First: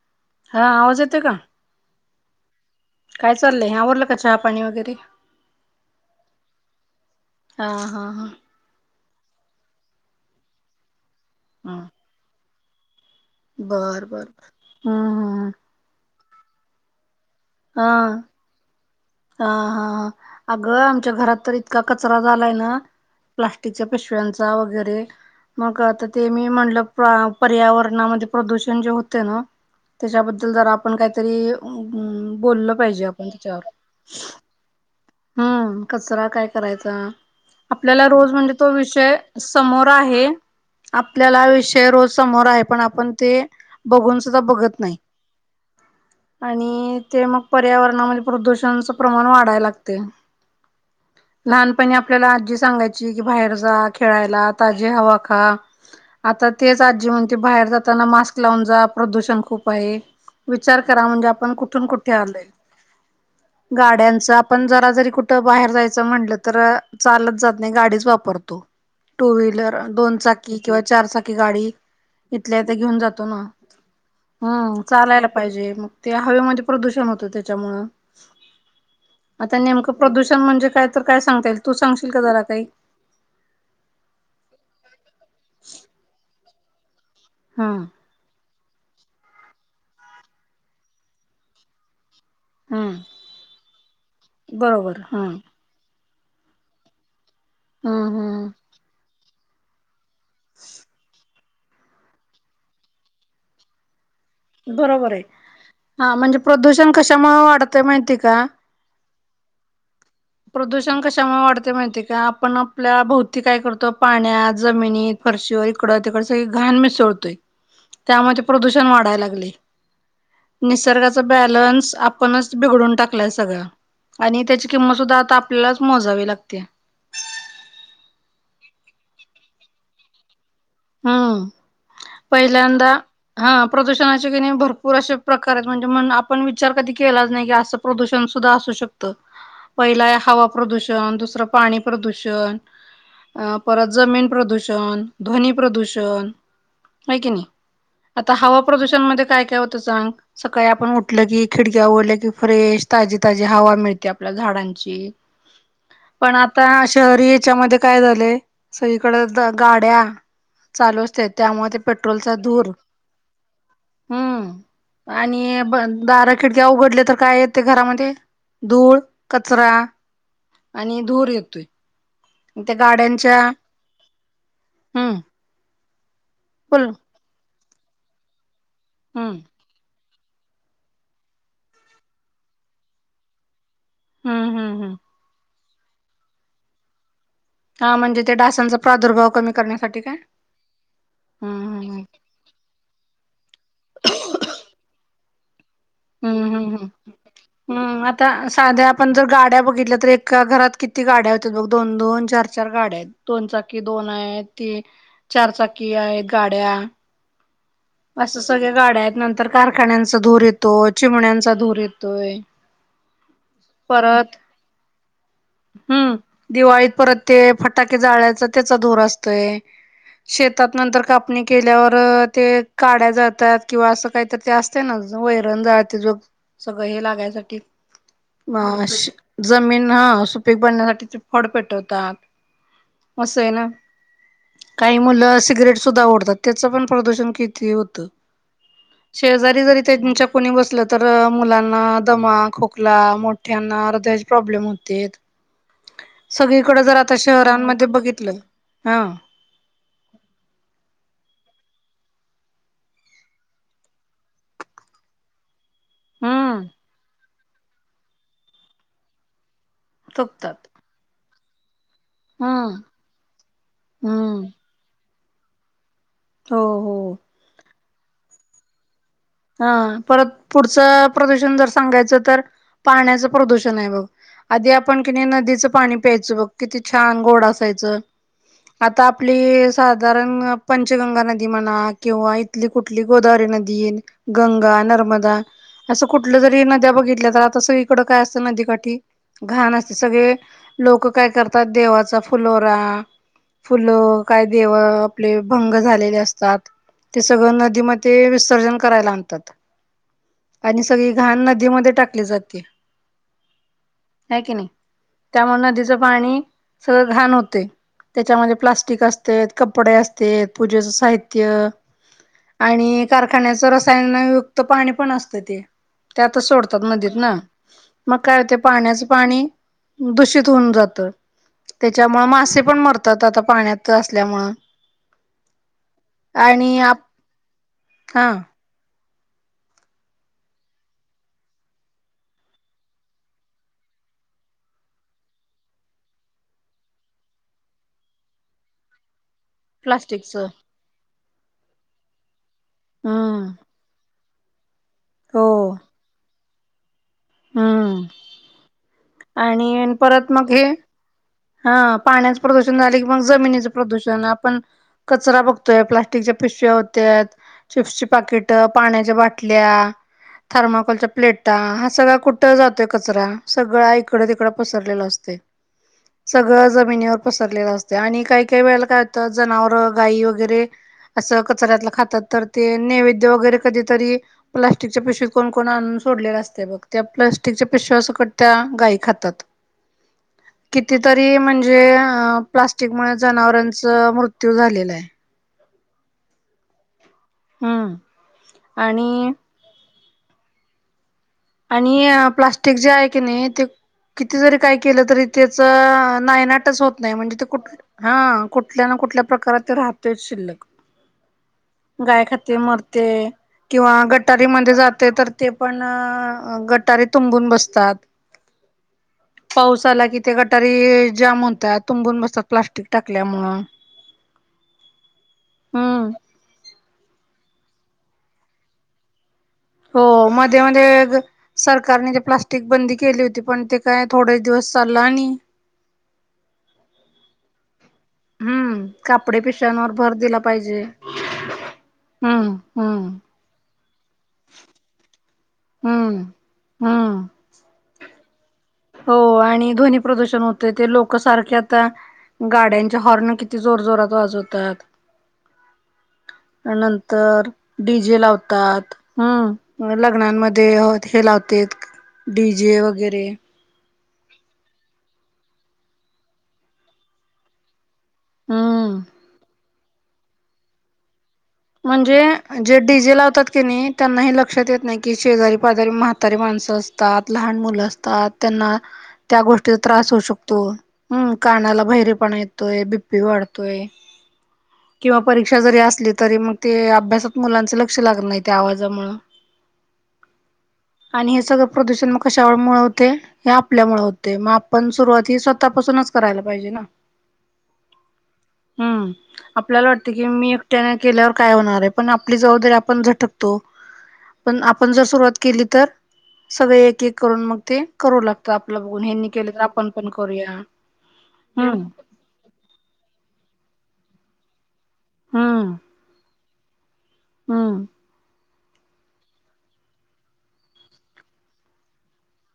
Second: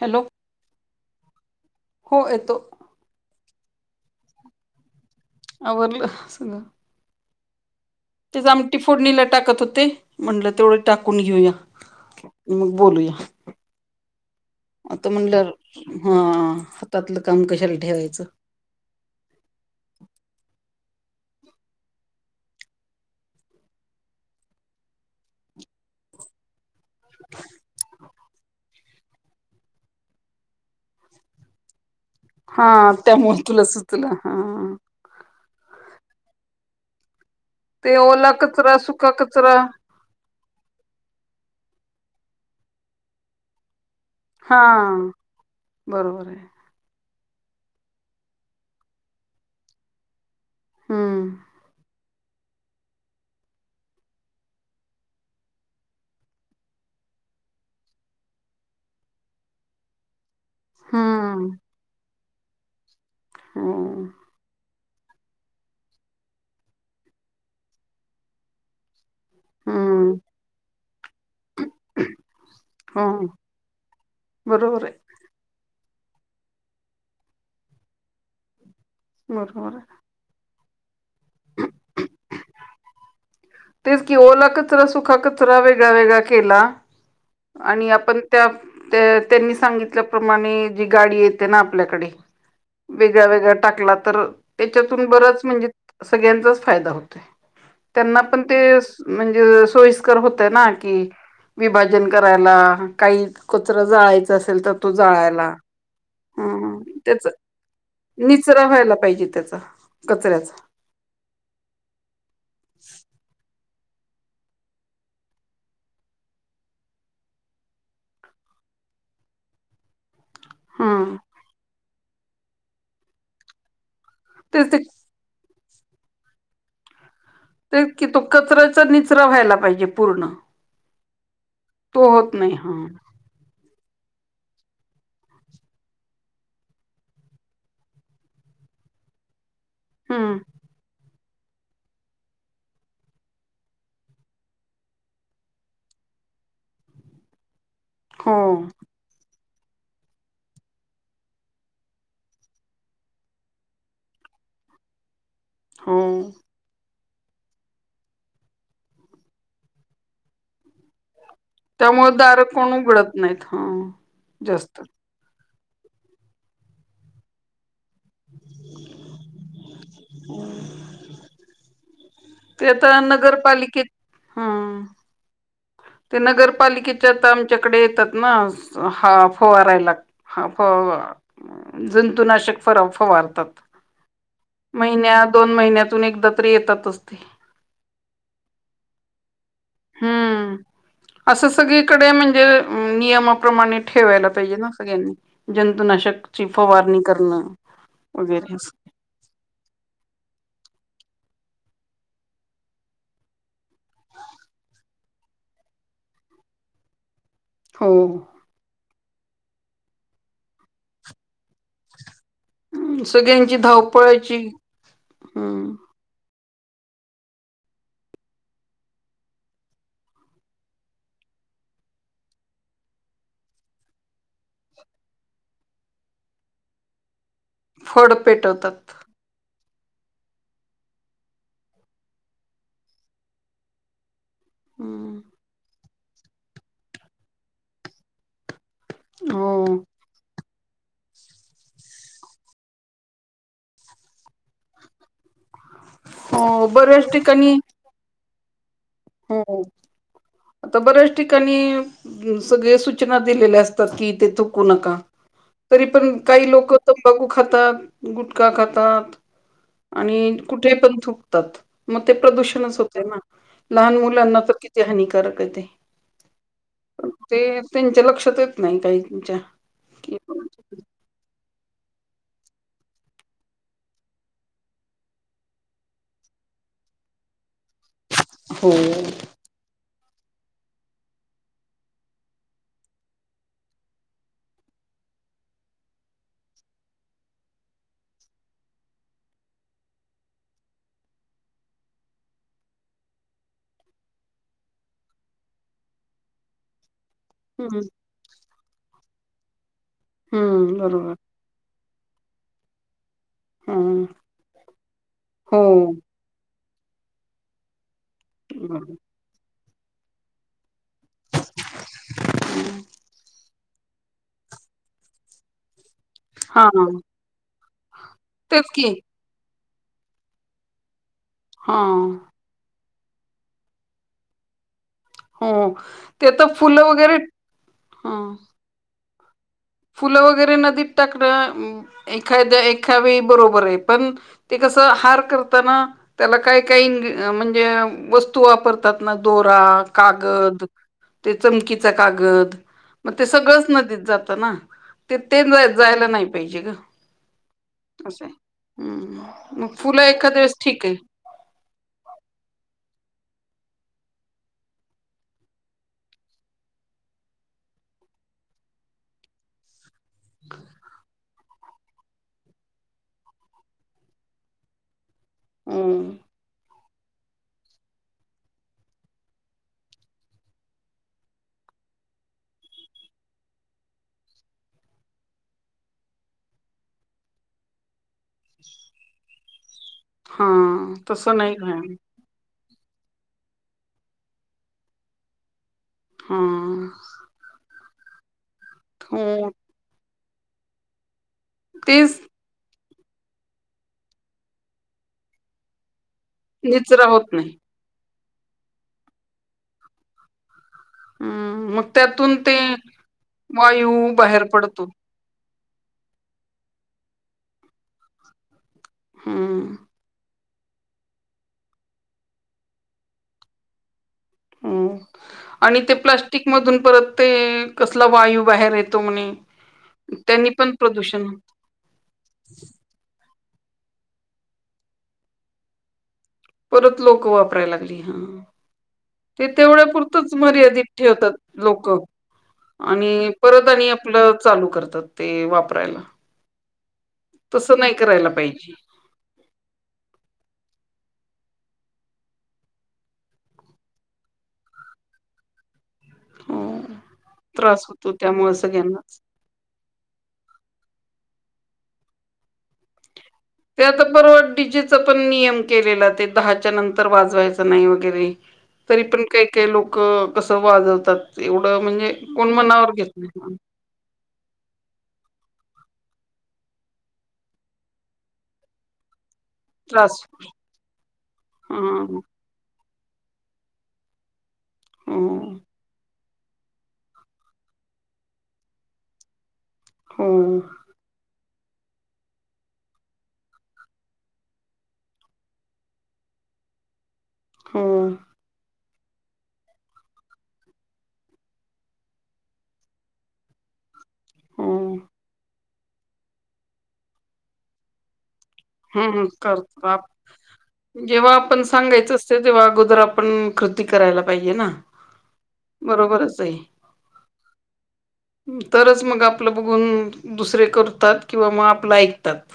Hello हा आवाज येतोय का? हो येतो. काय चाललंय बरलं का चहा पाणी वगैरे? आवरलं सगळं. हा हा तेच आमटि फोडणीला टाकत होते म्हणलं तेवढं टाकून घेऊया. हा मग बोलूया. बर बर आता हम्म हम्. म्हणलं हा हातातलं काम कशाला ठेवायचं. हा हा अगं आमच्या घरात तर इतका कचरा झालाय ना. प्लास्टिकच्या पिशव्यांचा वगैरे मग आता ते मी म्हणलं? पर्यावरणामध्ये प्रदूषण जे होते ना त्याच्याबद्दल जर आपण काहीतरी हा बोललं पाहिजे आपण त्यामुळे तुला त्याच्यावर सुचलं हा. हम्म कचरा काय करायचा? ते आपल्याला रोज ओला म्हणजे तो कचरा सुका विषय कचरा समोर आहे आपल्याला विषय रोज समोर आहे पण आपण ते बघून सुद्धा हा बघत नाही बरोबर आहे आणि ते मग पर्यावरणामध्ये प्रदूषणाच प्रमाण वाढाय लागते हम्म लहानपणी आपण आपल्याला आजी सांगायची की बाहेर जा खेळायला ताजी हवा खा आता तेच आजी म्हणते बाहेर जाताना मास्क लावून जा प्रदूषण खूप आहे. विचार करा म्हणजे हम्म आपण कुठून कुठे आलोय हम्म गाड्यांचा जरा जरी कुठ बाहेर जायचं म्हटलं तर चालत जात नाही गाडीच वापरतो. टू व्हीलर हम्म दोन चाकी किंवा चारचाकी गाडी इथल्या ते घेऊन हो जातो ना हम्म बरोबर आहे चालायला पाहिजे मग ते हवेमध्ये प्रदूषण होतं त्याच्यामु आता बरोबर आहे नेमकं प्रदूषण म्हणजे काय तर काय सांगता येईल तू सांगशील का जरा काही? तेच की ओला कचरा सुखा कचरा वेगळा वेगळा केला. हम्म आणि आपण त्या त्या त्यांनी सांगितल्याप्रमाणे जी गाडी येते ना आपल्याकडे हम्म वेगळ वेगळा टाकला तर बरोबर त्याच्यातून हम्म बरच म्हणजे सगळ्यांचाच फायदा होतोय हम्म त्यांना पण ते हम्म म्हणजे सोयी होतय ना की विभाजन करायला काही कचरा जाळायचं असेल तर तो बरोबर आहे जाळायला हा म्हणजे हं प्रदूषण हं त्याच कशामुळे वाढतय माहिती का निचरा व्हायला पाहिजे त्याचा. कचऱ्याचा प्रदूषण कशामुळे वाढते माहिती का आपण आपल्या भोवती काय करतो? तो पाण्यात जमिनीत फरशीवर इकड तिकड सगळी घाण मिसळतोय. त्यामध्ये प्रदूषण वाढायला लागले. हम्म निसर्गाचा बॅलन्स आपणच बिघडून टाकलाय सगळं आणि त्याची तेच ते किंमत त आपल्यालाच मोजावे लागत्या तेच की तो कचऱ्याचा निचरा व्हायला पाहिजे पूर्ण हम्म तो होत नाही हा पहिल्यांदा हा प्रदूषणाचे क नई भरपूर असे प्रकार आहेत म्हणजे म आपण विचार कधी केलाच नाही की असं प्रदूषण सुद्धा अस सू शकतं पहिला हम्म हवा प्रदूषण दुस रं पाणी प्रदुषण परत जमीन प्रदुषण ध्वनि प्र प्रदूषण आहे की नाही आता हो हवा प्रदूषण मध्ये काय येतं होत सांग सकाळी आपण उठल की खिडक्या उघडल्या की फ्रेश ताजी ताजी हवा मिळते आपल्याला झाड डांची हो पण आता शहरी याच्यामध्ये काय झालंय सगळीकडे गाड्या चालू असत्यात. त्यामुळे ते पेट्रोलचा दार धूर कोण उघडत नाहीत हा जास्त हम् आणि दारं खिडक्या उघडले तर काय येते घरामध्ये धूळ कचरा आणि धूर येतोय ते त्या आता गाड्यांच्या नगरपालिकेत हा हम्म ते बोल नगरपालिकेच्या तर आमच्याकडे येतात ना हा हम्म फवारायला हा फ जंतुनाशक फर फवारतात हम्म हम्म हम्म. महिन्या दोन महिन्यातून एकदा तरी येतात असते हा म्हणजे ते डासांचा प्रादुर्भाव कमी करण्यासाठी काय हम्म असं हम्म सगळीकडे म्हणजे नियमाप्रमाणे ठेवायला पाहिजे ना सगळ्यांनी. शक हम्म हम्म चिफ हम्म हम्म वारिंग करणार. हम्म आता साध्या आपण जर गाड्या बघितल्या तर एका घरात किती गाड्या दोन दोन चार चार गाड्या आहेत दोन चाकी दोन आहेत ती चार चाकी आहेत गा. पाड्या हो असं सगळ गाड्या आहेत नंतर कारखान्यांचा धूर येतोय चिमण्यांचा धूर येतोय. सगळ्यांची परत धावपळायची हम्म. हम्म दिवाळीत परत ते फटाके जाळचा त्याचा धोर असतोय. शेतात नंतर कापणी केल्यावर ते काड्या जातात किंवा असं काहीत ते असते ना वैरण जे ज सगळं हे लागयसाठी फड पेटवतात मश जमीन हा सुपीक बनण्यासाठी फड पेटवतात असं आहे ना. काही हम्म मुलं सिगरेट सुद्धा ओढतात त्याच पण प्रदूषण किती होतं. हो शेजारी जरीच्या कोणी बसलं तर मुलांना दमा खोकला मोठ्यांना हर्दयाचे प्रॉब्लेम होते. हो सगळीकड जर बऱ्याच आता ठिकाणी शहरांमध्ये बघितलं. हा हो आता बर्याच ठिकाणी सगळे सूचना दिलेल्या असतात कि ते थुकू नका. तरी पण काही हम्म लोक तंबाखू खातात गुटखा खातात. आणि थुकतात कुठे पण थुकतात मग ते प्रदूषणच हम्म होते ना. लहान मुलांना हम्म तर किती हानिकारक आहे ते हो हो. पण ते त्यांच्या लक्षात येत नाही काही हा परत पुढचं प्रदूषण जर सांगायचं तर पाण्याचं प्रदूषण आहे बघ. आधी आपण कि नदीचं पाणी प्यायच बघ किती छान गोड असत. हो आ आप साधारण पंचगंगा नदी म्हणा किंवा इथली कुठली गोदावरी नदी गंगा, नर्मदा असं कुठलं जरी नद्या बघितल्या तर आता स इकडं काय असतं नदीकाठी घाण असते सगळे लोक काय करतात देवाचा फुलोरा फुल काय देव आपले भंग झालेले असतात. ते सगळं हम्म नदीमध्ये विसर्जन करायला आणतात. हम्म आणि सगळी बरोबर घाण नदीमध्ये टाकली जाते. हम्म आहे की नाही त्यामुळे हो नदीचं पाणी सगळं घाण होते. त्याच्यामध्ये प्लास्टिक असते कपडे असते पूजेच स साहित्य आणि कारखान्याचं रसायनयुक्त पाणी पण असतं ते. त्या आता हा सोडतात मधत ना मग काय होते तेच की पाण्याचं पाणी दूषित होऊन जात हा त्याच्यामुळे मासे पण मर आता पाण्यात असल्यामुळ हं ते तर फुलं वगैरे ह हा फुलं वगैरे नदीत टाकणं एखाद्या एखा वेळी बरोबर आहे पण ते घाण हार करत्या ना त्याला काही काही वस्तू वापरतात ना दोरा प्लास्टिकच कागद ते चमकीच कागद मग ते हम्म सगळंच नदीत जात ना. ते हो जायला नाही पाहिजे ग. हम्म असं मग आणि फुलं एखाद्या वेळेस ठीक आहे. ह पाण्याचं प्रदूषण झाले की मग जमिनीचं प्रदूषण आपण कचरा बघतोय प्लास्टिकच्या पिशव्या होत्या चिप्सची पाकिट पाण्याच्या बाटल्या थर्माकोल च्या प्लेट का हा सगळा कुठे जातोय कचरा सगळा इकडे तिकडे पसरलेला असतेय. हम्म. सगळं जमिनीवर पसरलेलं असते आणि काही काही वेळेला काय होतं जनावरं गाई वगैरे असं कचऱ्यातलं खातात तर ते नैवेद्य वगैरे कधीतरी प्लास्टिकच्या पिशवी कोण कोण आण सोडलेला असते बघ त्या प्लास्टिकच्याया पिशव्या सगट गाई खात्यांत. हा. तसं कितीतरी नाही का म्हणजे प्लास्टिक मुळे जनावरांचा मृत्यू झालेला आहे. हा. हम्म आणि हो आणि तेच प्लास्टिक जे आहे की नाही ते किती जरी काय केलं तरी त्याच नायनाटचं होत नाही म्हणजे ते कुठ हा कुठल्या ना कुठल्या प्रकारात ते राहतोयच शिल्लक हम्म मग गाय त्यातून ते खाती मरते वायू किंवा बाहेर गटारी मध्ये पडतो जाते तर ते पण गटारी तुंबून बसतात. हम्म पावसाला कि ते ग तरी जाम होता तुंबून बसतात प्लास्टिक टाकल्या मुळ आणि ते प्लास्टिक मधून परत ते कसला वायू बाहेर येतो म्हणे हो त्यांनी मध्ये पण मध्ये प्रदूषण सरकारने ते प्लास्टिक बंदी केली होती पण ते काय थोडेच दिवस चालल आणि परत लोक वापरायला लागली. ह हम्म कापडे ते तेवढ्या पिशव्यांवर भर पुुरतंच दिला पाहिजे मर्यादित ठेवतात लोक हम्म हम्म आणि परत आणि आपलं चालू करतात ते वापरायला. हम्म हम्म. तसं नाही करायला पाहिजे. हो आणि ध्वनी प्रदूषण होते ते लोक सारख्या आता गाड्यांचे हॉर्न किती जोर जोरात वाजवतात. हो त्या नंतर त्रास डी होतो जे त्यामुळे लावतात सगळ्यांनाच हम्म लग्नांमध्ये हो लावते डी जे वगैरे ते आता बरोबर डीजेचा पण नियम केलेला ते दहाच्या नंतर वाजवायच नाही वगैर हम्म तरी पण काही काही लोक कस वाजवतात. एवढं म्हणजे कोण जे मनावर घेत डीझे लावतात क नाही त्यांना लक्षात येत नाही शेजारी दारी म्हातारी माणसं असतात लहान मुलं असतात त्यांना. त्या गोष्टीचा त्रास होऊ शकतो. हम् कानाला हम्म बहिरेपणा येतोय, बी बीपी वाढतोय किंवा हम्म परीक्षा जरी असली, तरी म ते अभ्यासात मुलांच लक्ष लागत नाइ त्या आवाजामुळं हम्म, हे सगळं प्रदूषण मग कशामुळ होते. हे आपल्यामुळे होते मग आपण सुरुवाती स्वतःपासूनच करा त्याला पाहिजे ना, हां, हम्म आपल्याला वाटते की मी एकट्याने केल्यावर काय होणार ये पण, आपली जबाबदारी आपण झटकतो पण आपण हम्म जर सुरुवात केली. तर सगळे एक एक करून मग ते, करू लाग आपलं बघून हम्म हेनी केले तर, करतो आपण आप. पण करूया जेव्हा आपण हम्म सांगायचं असते. तेव्हा अगोदर आपण, ति करायला पाहिजे ना, बरोबरच आहे. हम्, तरच मग आपलं बघून दुसरे, करतात किंवा मग आपलं ऐकतात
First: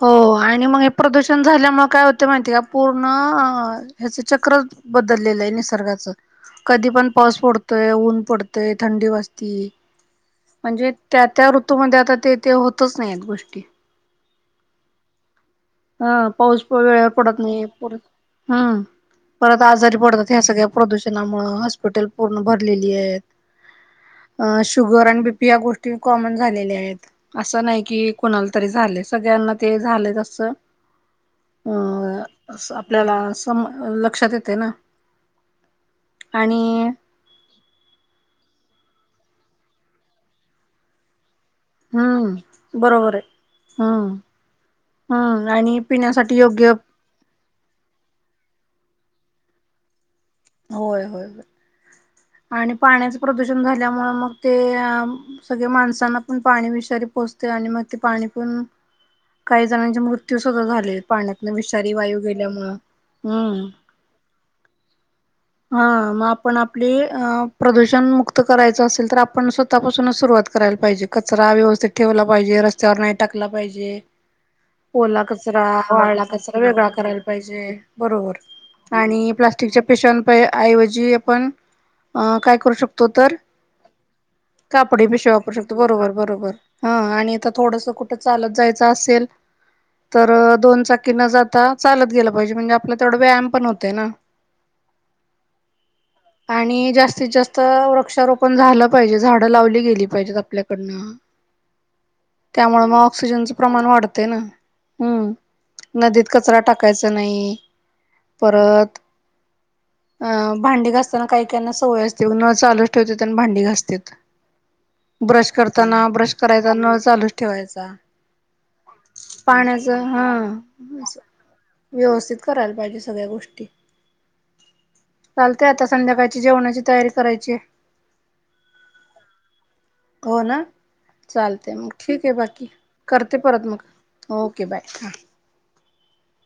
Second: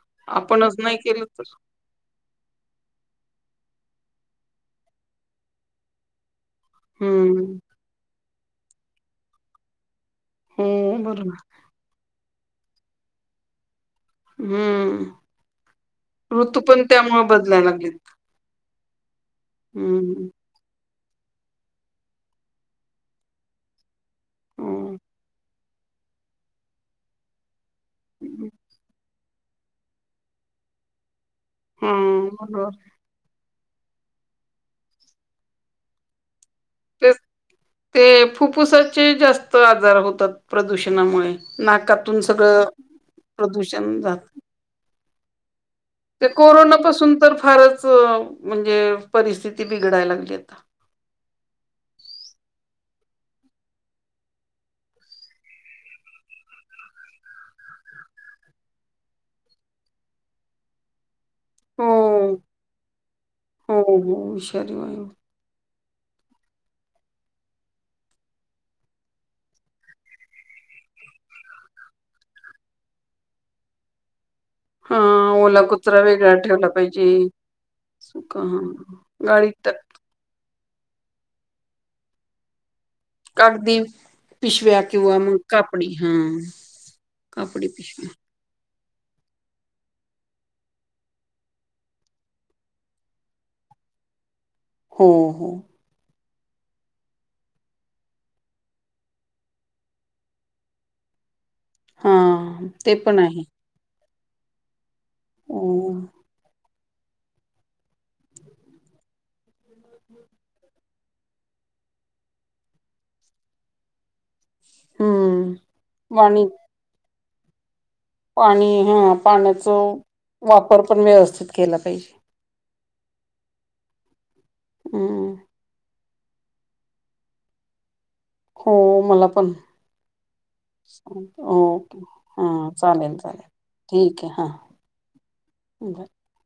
हो, आणि आपणच मग हे नाही केलं प्रदूषण तर झाल्यामुळे काय होतंय माहिती का पूर्ण, ह्याच चक्र बदलेलं ये, निसर्गाच कधी पण पाऊस हम्म पडतोय ऊन पडत थंडी वाजती हो म्हणजे त्या बरोबर त्या ऋतूमध्ये आता ते, ते होतच नाही ये गोष्टी, ह हम्म ऋतू पाऊस पण वेळेवर त्यामुळे पडत नाही बदलायला परत लागलेत. हम्म परत आजारी हम्म पडतात ह्या सगळ्या, प्रदूषणामुळे हॉस्पिटल पूर्ण भरलेली हायत. अ हम्म शुगर आणि बीपी या गो कॉमन झालेले आहेत. असं नाही की कुणाला तरी झाले सगळ्यांना ते झालं असं, हम्म बर, त्यामुळं लक्षात येते ना, आणि ते ते फुफ्फुसाचे जास्त आजार होतात प्रदूषणामुळे नाकातून सगळं हम्म बरोबर आहे. प्रदूषण हम्म जातं. हम्म आणि, ते पिण्यासाठी योग्य कोरोनापासून तर फारच, म्हणजे परिस्थिती बिघडाय लागली. आता. होय होय, आणि पाण्याचं प्रदूषण झाल्यामुळे, मग ते सगळे माणसांना पण पाणी विषारी पोहोचते. घान मग ते पाणी पिऊन, काही जणांचे मृत्यू सुद्धा झालेत. पाण्यातन विषारी वायू हो, गेल्यामुळं हम्म. हो, हो विषारी वायू. हा मग आपण आपली, प्रदूषण मुक्त करायचं असेल तर आपण स्वतःपासूनच सुरुवात करायला पाहिजे. कचरा व्यवस्थित ठेवला पाहिजे, रस्त्यावर नाही टाकला पाहिजे. ओला हां, कचरा, वाळा वेगळा कचरा ठेवला वेगळा पाहिजे. करायला पाहिजे. बरोबर सुका हां. आणि प्लास्टि गाडीत [unintelligible] ऐवजी आपण काय करू शकतो. तर कागदी. पिशव्या कापडी किंवा पिशव्या मग वापरू शकतो. कापडी बरोबर हां. बरोबर हा आणि आता कापडी थोडस पिशवी. कुठं चालत जायचं, चा असेल, तर दोन चाकी न जाता चालत गेलं पाहिजे. म्हणजे आपला तेवढा व्यायाम पण होते ना, हो हो, आणि जास्तीत जास्त वृक्षारोपण झालं, पाहिजे झाडं लावली गेली पाहिजेत आपल्याकडनं हां, त्यामुळे ते मग पण आहे. ऑक्सिजनचं प्रमाण वाढ तेना हम्म, हो. नदीत कचरा टाक कायच नाइ परत अं भांडी घास काही काहीना सवय असते नळ चालूच ठेवत्यात, आणि भांडी घासत्यात. ब्रश हं. करताना, ब्रश पाणी करायचा नळ चालूच ठेवायचा. पाणी हां, पाण्याचं पाण्याचा हा वापर पण व्यवस्थित केला पाहिजे. व्यवस्थित करायला पाहिजे सगळ्या गोष्टी हम् चालते आता संध्याकाळची जेवणाची तयारी करायचीय हो मला पण हो, ना चालते मग, ओके ठीक आहे. बाकी हां चालेल करते चालेल परत. मग ठीक आहे हां ओके, बाय हां! [inaudible]